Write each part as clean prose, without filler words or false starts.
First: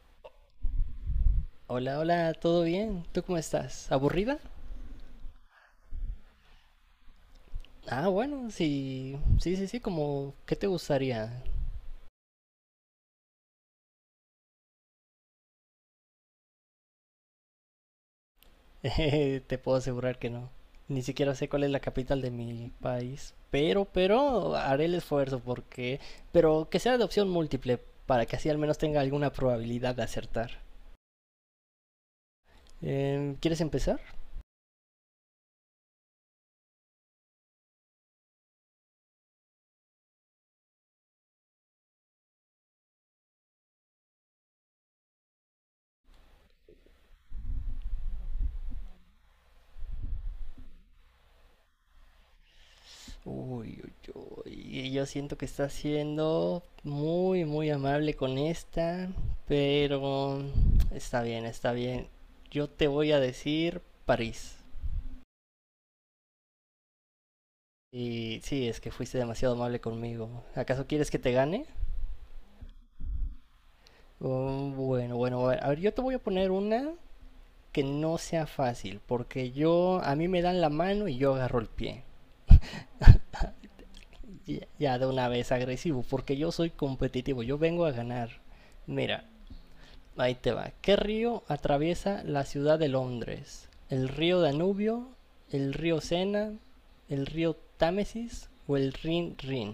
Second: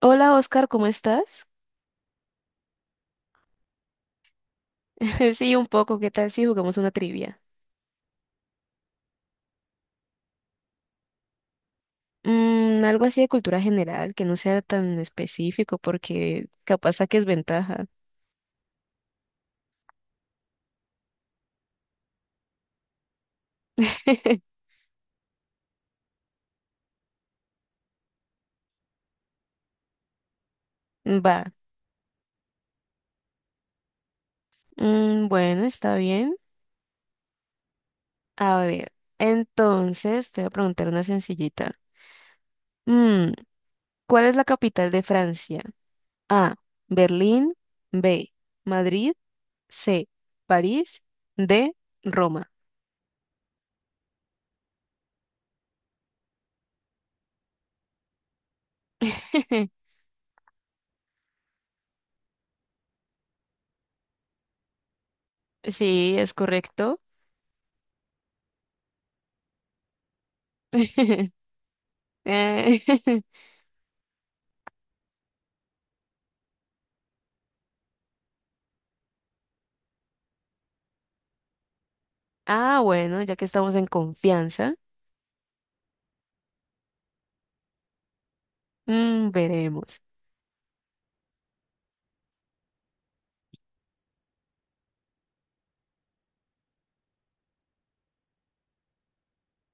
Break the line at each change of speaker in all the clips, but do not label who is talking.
Hola Oscar, ¿cómo estás?
Hola, hola, ¿todo bien? ¿Tú cómo estás? ¿Aburrida?
Sí, un poco, ¿qué tal si jugamos una trivia?
Ah, bueno, sí, sí, sí, sí, como, ¿qué te gustaría?
Algo así de cultura general, que no sea tan específico porque capaz saques ventaja.
Te puedo asegurar que no. Ni siquiera sé cuál es la capital de mi país, pero haré el esfuerzo porque, pero que sea de opción múltiple para que así al menos tenga alguna probabilidad de acertar.
Va.
¿Quieres empezar?
Bueno, está bien. A ver, entonces te voy a preguntar una sencillita. Mm, ¿Cuál es la capital de Francia? A, Berlín, B, Madrid, C, París, D, Roma.
Uy, y yo siento que está siendo muy, muy amable con esta, pero está bien, está bien. Yo te voy a decir París.
Sí, es correcto.
Y sí, es que fuiste demasiado amable conmigo. ¿Acaso quieres que te gane?
Eh,
Oh, bueno, bueno, bueno, a ver, yo te voy a poner una que no sea fácil, porque yo, a mí me dan la mano y yo agarro el pie.
Ah, bueno, ya que estamos en confianza,
Ya de una vez agresivo, porque yo soy competitivo, yo vengo a ganar. Mira,
veremos.
ahí te va. ¿Qué río atraviesa la ciudad de Londres? ¿El río Danubio? ¿El río Sena? ¿El río Támesis? ¿O el Rin Rin?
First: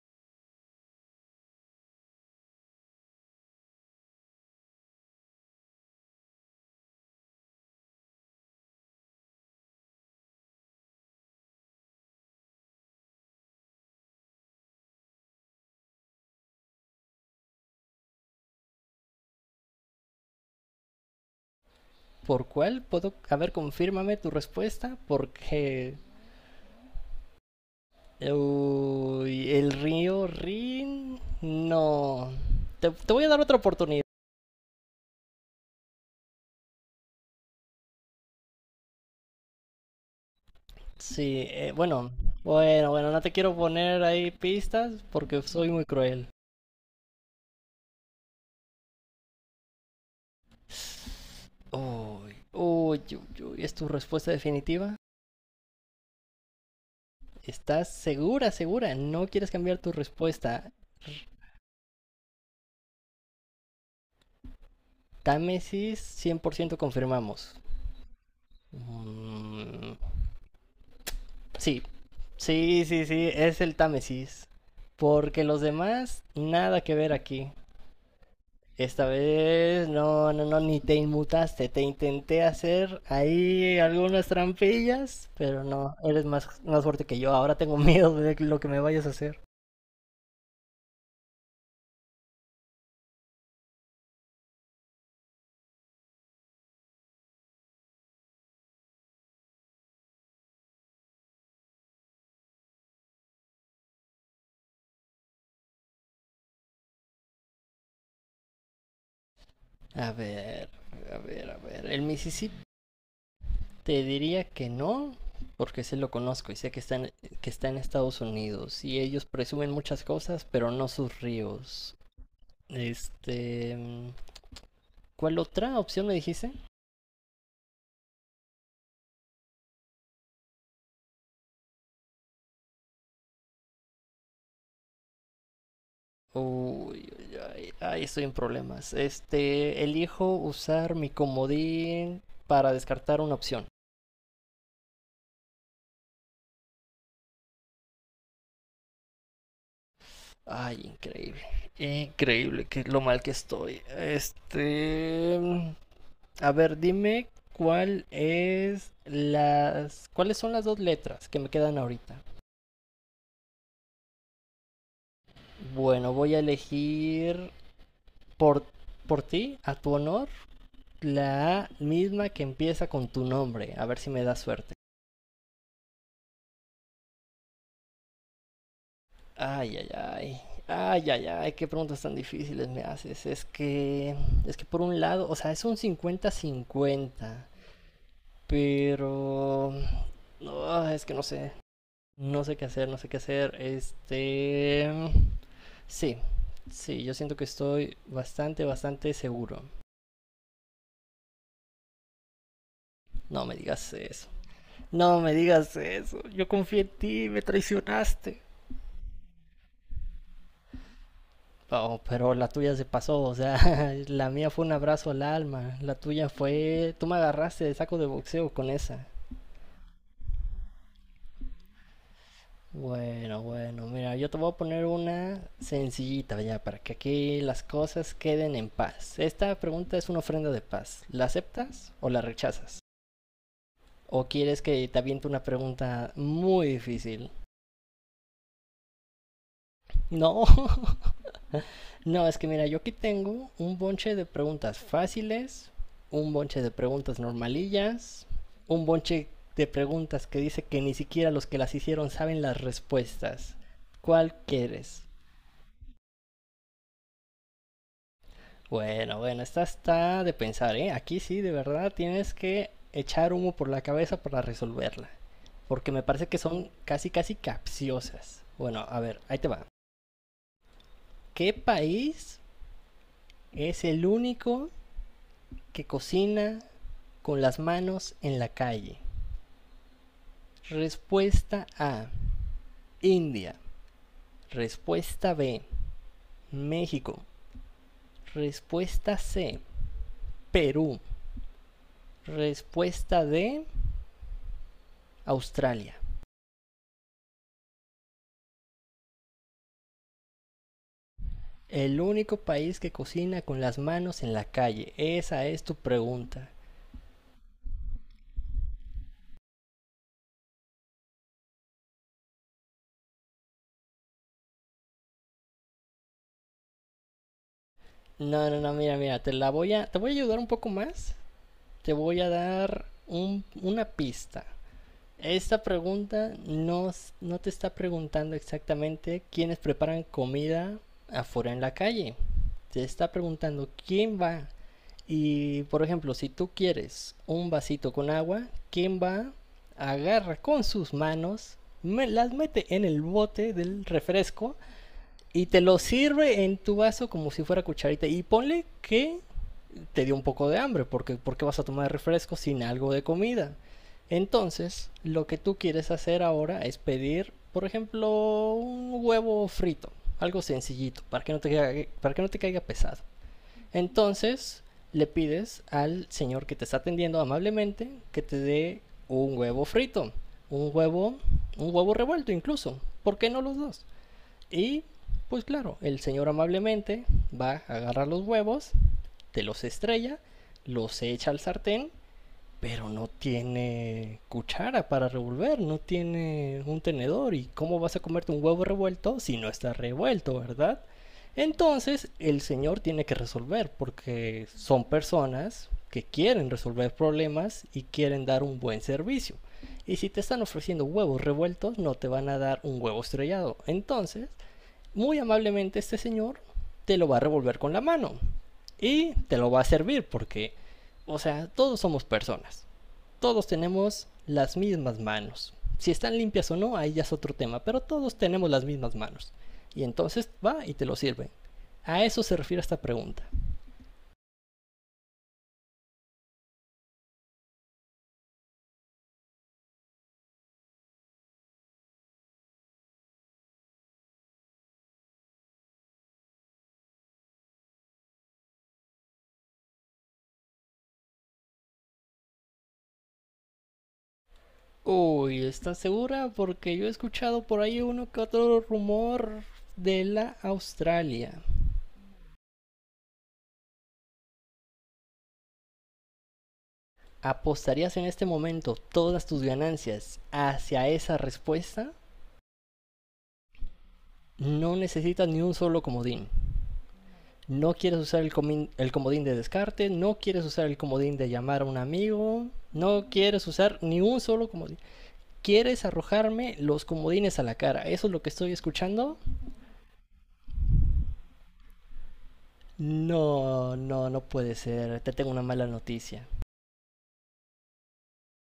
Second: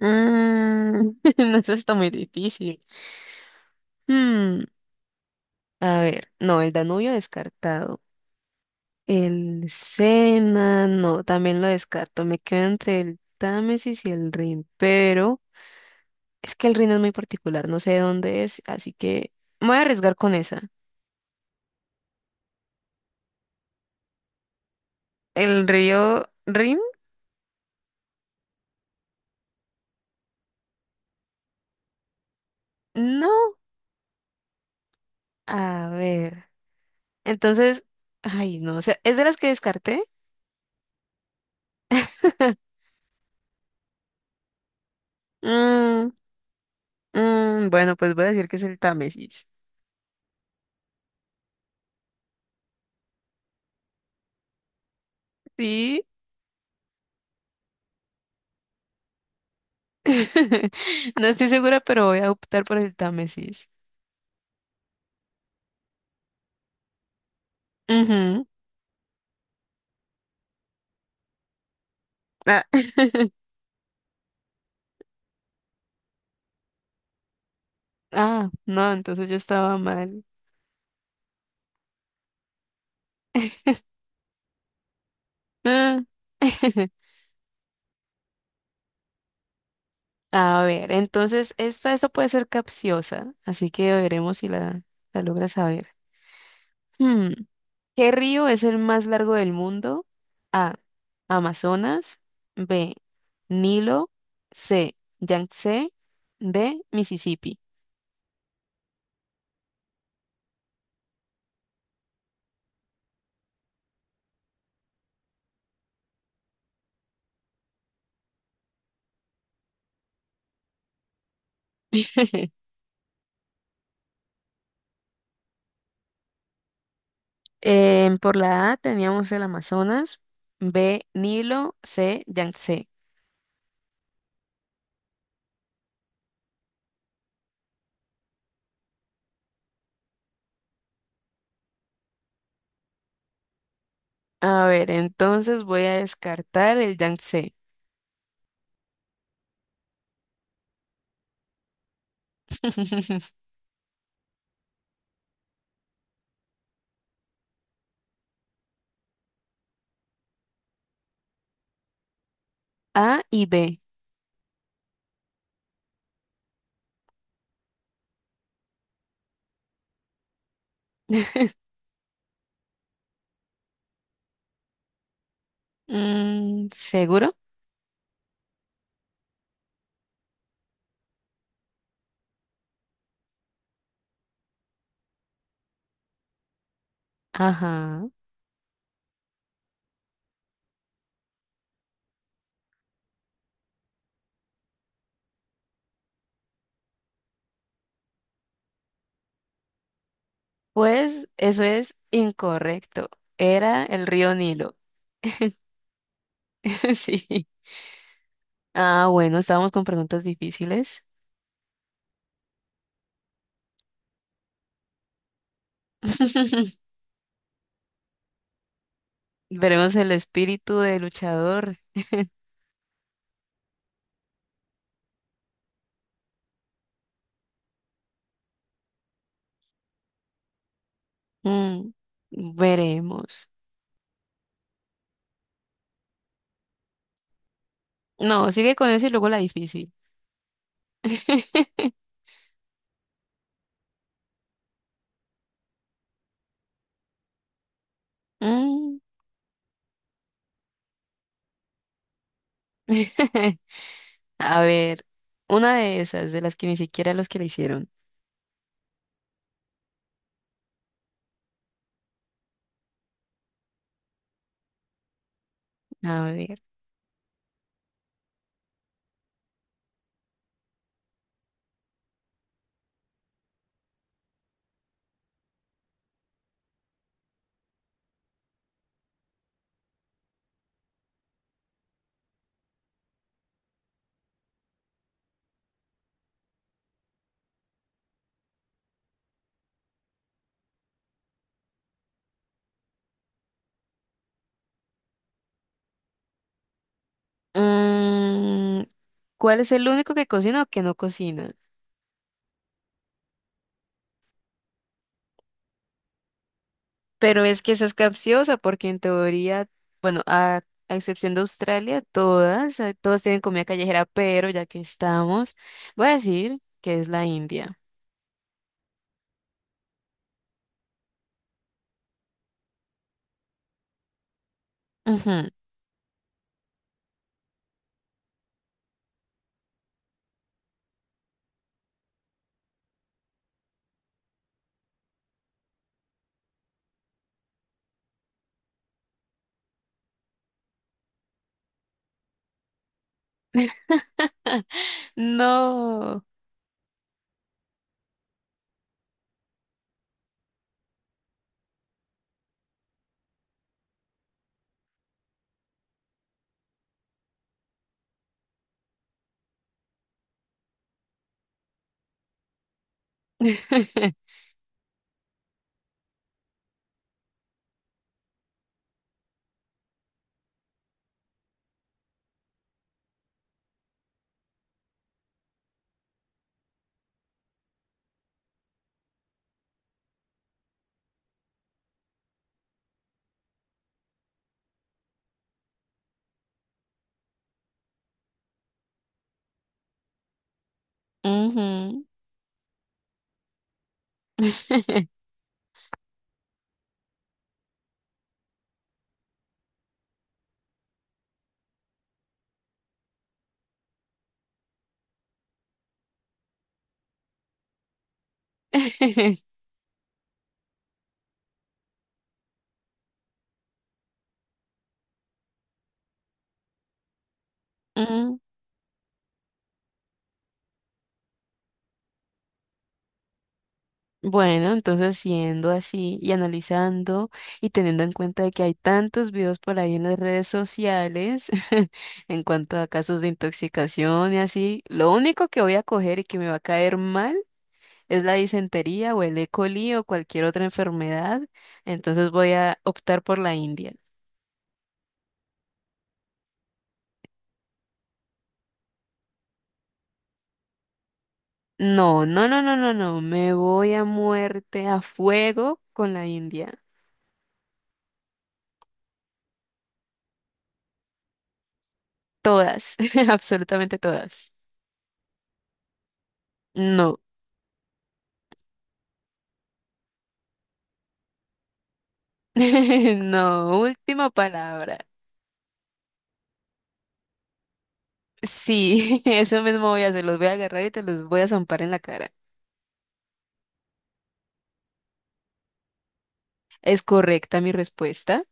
Mm, no, eso está muy difícil. Mm, a ver, no, el Danubio descartado. El Sena, no, también lo descarto. Me quedo entre el Támesis y el Rin, pero es que el Rin es muy particular, no sé de dónde es, así que me voy a arriesgar con esa.
¿Por cuál puedo? A ver, confírmame tu respuesta
¿El
porque...
río Rin?
Uy, el río Rin... No. Te voy a dar otra
No.
oportunidad.
A ver. Entonces, ay, no, o sea, es de las que descarté.
Sí, bueno. Bueno, bueno, no te quiero poner ahí pistas porque soy muy
Mm,
cruel.
Bueno, pues voy a decir que es el Támesis.
Uy, uy, uy, uy, ¿es tu respuesta definitiva?
Sí.
¿Estás segura, segura? ¿No quieres cambiar tu respuesta?
No estoy segura, pero voy a optar por el Támesis.
Támesis, 100% confirmamos.
Ujú.
Mm, sí,
Ah.
sí, sí, sí, es el Támesis. Porque los demás, nada que ver aquí.
Ah, no,
Esta
entonces yo estaba
vez,
mal.
no, no, no, ni te inmutaste. Te intenté hacer ahí algunas trampillas, pero no,
Ah.
eres más, más fuerte que yo. Ahora tengo miedo de lo que me vayas a hacer.
A ver, entonces esta puede ser capciosa, así que veremos si la logras saber. Hmm, ¿Qué río es el más largo del mundo? A. Amazonas. B. Nilo. C. Yangtze. D. Mississippi.
A ver, a ver, a ver. El Mississippi te diría que no, porque se lo conozco y sé que que está en Estados Unidos y ellos presumen muchas cosas, pero no sus ríos. Este, ¿Cuál otra opción me dijiste?
Em, por la A teníamos el Amazonas, B, Nilo, C, Yangtze.
Uy, ay, ay, estoy en problemas. Elijo usar mi comodín para descartar una opción.
A ver, entonces voy a descartar el Yangtze.
Ay, increíble. Increíble que lo mal que estoy. Este, a ver, dime cuáles son las dos letras que me quedan ahorita.
A y B.
Bueno, voy a elegir por, por ti, a tu honor, la A misma que empieza con tu nombre. A ver si me da suerte.
¿Seguro?
Ay, ay, ay. Ay, ay, ay, qué preguntas tan difíciles me haces. Es que por un lado, o sea, es un cincuenta-cincuenta,
Ajá.
pero... No, es que no sé. No sé qué hacer, no sé qué hacer. Este... Sí, sí, yo siento que estoy bastante, bastante seguro.
Pues eso es incorrecto.
No me
Era
digas
el
eso.
río Nilo.
No me digas eso. Yo confié en ti, me
Sí.
traicionaste.
Ah, bueno, estábamos con preguntas difíciles.
Oh, pero la tuya se pasó, o sea, la mía fue un abrazo al alma, la tuya fue... Tú me agarraste de saco de boxeo con esa.
Veremos el espíritu de luchador.
Bueno, bueno, mira, yo te voy a poner una sencillita ya para que aquí las cosas queden en paz. Esta pregunta es una ofrenda de paz. ¿La aceptas
Mm,
o la rechazas?
Veremos.
¿O quieres que te aviente una pregunta muy difícil?
No, sigue con eso y luego la difícil.
No, no, es que mira, yo aquí tengo un bonche de preguntas fáciles, un bonche de preguntas normalillas, un
Mm.
bonche de preguntas que dice que ni siquiera los que las hicieron saben las respuestas. ¿Cuál
A
quieres?
ver, una de esas, de las que ni siquiera los que le hicieron.
Bueno, bueno, esta está de pensar, ¿eh? Aquí sí, de verdad, tienes que echar humo por la cabeza para resolverla. Porque me
A
parece que
ver.
son casi, casi capciosas. Bueno, a ver, ahí te va. ¿Qué país es el único que cocina con las manos en la calle? Respuesta A, India. Respuesta B, México. Respuesta C, Perú. Respuesta D, Australia.
mm, ¿Cuál es el único que cocina o que no cocina?
El único país que cocina con las manos en la calle. Esa es tu pregunta.
Pero es que esa es capciosa porque en teoría, bueno, a excepción de Australia, todas, todas tienen comida callejera, pero ya que estamos, voy a decir que es la India.
No, no, no, mira, mira, te voy a ayudar un poco más. Te voy a dar una pista.
Ujú.
Esta pregunta no, no te está preguntando exactamente quiénes preparan comida afuera en la calle. Te está preguntando quién va. Y por ejemplo, si tú quieres un vasito con agua, ¿quién va? Agarra con sus manos, las mete en el bote del refresco y te lo
No.
sirve en tu vaso como si fuera cucharita. Y ponle que te dio un poco de hambre, porque vas a tomar refresco sin algo de comida. Entonces, lo que tú quieres hacer ahora es pedir, por ejemplo, un huevo frito, algo sencillito, para que no te caiga, para que no te caiga pesado. Entonces, le pides al señor que te está atendiendo amablemente que te dé un huevo frito, un huevo, un huevo revuelto incluso, ¿por qué no los dos? Y pues claro, el señor amablemente va a agarrar los huevos, te los estrella, los echa al sartén, pero no tiene cuchara para revolver, no tiene un tenedor. ¿Y cómo vas a comerte un huevo revuelto si no está revuelto, verdad?
Ujú.
Entonces el señor tiene que resolver porque son personas que quieren resolver problemas y quieren dar un buen servicio. Y si te están ofreciendo huevos revueltos, no te van a dar un huevo estrellado. Entonces, muy amablemente este señor te lo va a revolver con la mano y te lo va a servir porque, o sea, todos somos personas, todos tenemos las mismas manos. Si están limpias o no, ahí ya es otro tema, pero todos
Mm.
tenemos las mismas manos. Y entonces va y te lo sirve. A eso se refiere esta pregunta.
Bueno, entonces siendo así y analizando y teniendo en cuenta de que hay tantos videos por ahí en las redes sociales en cuanto a casos de intoxicación y así, lo único que voy a coger y que me va a caer mal es la disentería o el E. coli o cualquier otra enfermedad, entonces voy a optar por la India.
Uy, ¿estás segura? Porque yo he escuchado por ahí uno que otro rumor de la Australia.
No, no, no, no, no, no, me voy a muerte, a fuego con la India.
¿Apostarías en este momento todas tus ganancias hacia esa respuesta?
Todas, absolutamente todas.
No necesitas ni un solo comodín.
No.
No quieres usar el comodín de descarte, no quieres usar el comodín de llamar a un amigo, no quieres usar
No,
ni un
última
solo comodín.
palabra.
¿Quieres arrojarme los comodines a la cara? ¿Eso es lo que estoy escuchando?
Sí, eso mismo voy a hacer. Los voy a agarrar y te los voy a zampar en la cara.
No, no, no puede ser. Te tengo una mala noticia.
¿Es correcta mi respuesta?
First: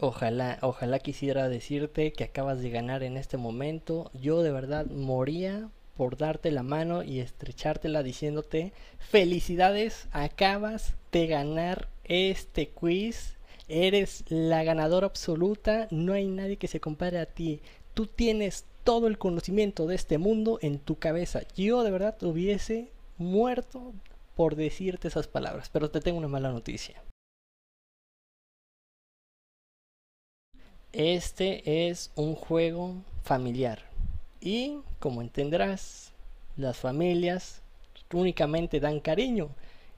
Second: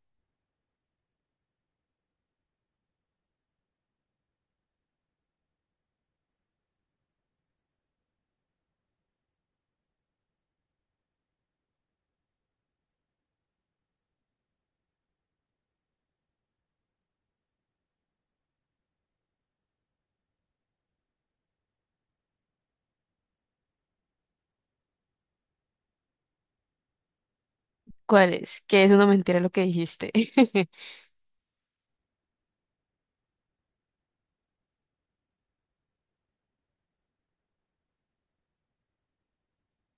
Ojalá, ojalá quisiera decirte que acabas de ganar en este momento. Yo de verdad moría por darte la mano y estrechártela diciéndote felicidades, acabas de ganar este quiz. Eres la ganadora absoluta, no hay nadie que se compare a ti. Tú tienes todo el conocimiento de este mundo en tu cabeza. Yo de verdad hubiese muerto por decirte esas palabras, pero te tengo una mala noticia.
¿Cuál es? Que es una mentira lo que dijiste.
Este es un juego familiar y, como entenderás, las familias únicamente dan cariño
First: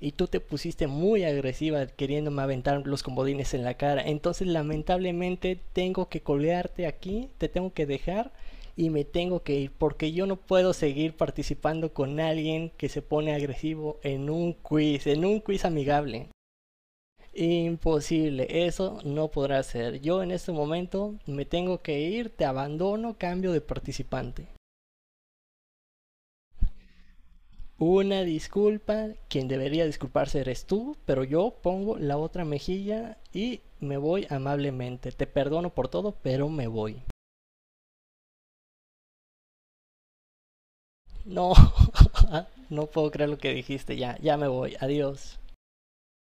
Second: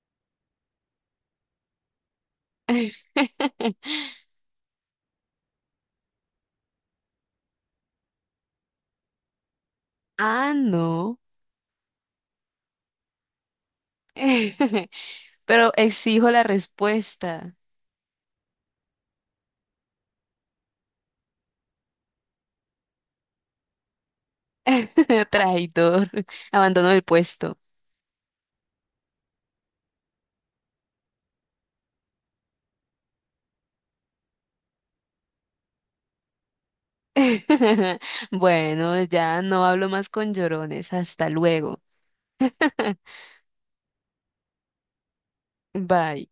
y tú te pusiste muy agresiva queriéndome aventar los comodines en la cara. Entonces, lamentablemente, tengo que colgarte aquí, te tengo que dejar y me tengo que ir porque yo no
Ah,
puedo seguir
no.
participando con alguien que se pone agresivo en un quiz
Pero
amigable.
exijo la respuesta.
Imposible, eso no podrá ser. Yo en este momento me tengo que ir, te abandono, cambio de participante.
Traidor. Abandono el puesto.
Una disculpa, quien debería disculparse eres tú, pero yo pongo la otra mejilla y me voy amablemente. Te perdono por todo, pero me voy.
Bueno, ya no hablo más con llorones. Hasta
No,
luego.
no puedo creer lo que dijiste, ya, ya me voy, adiós.
Bye.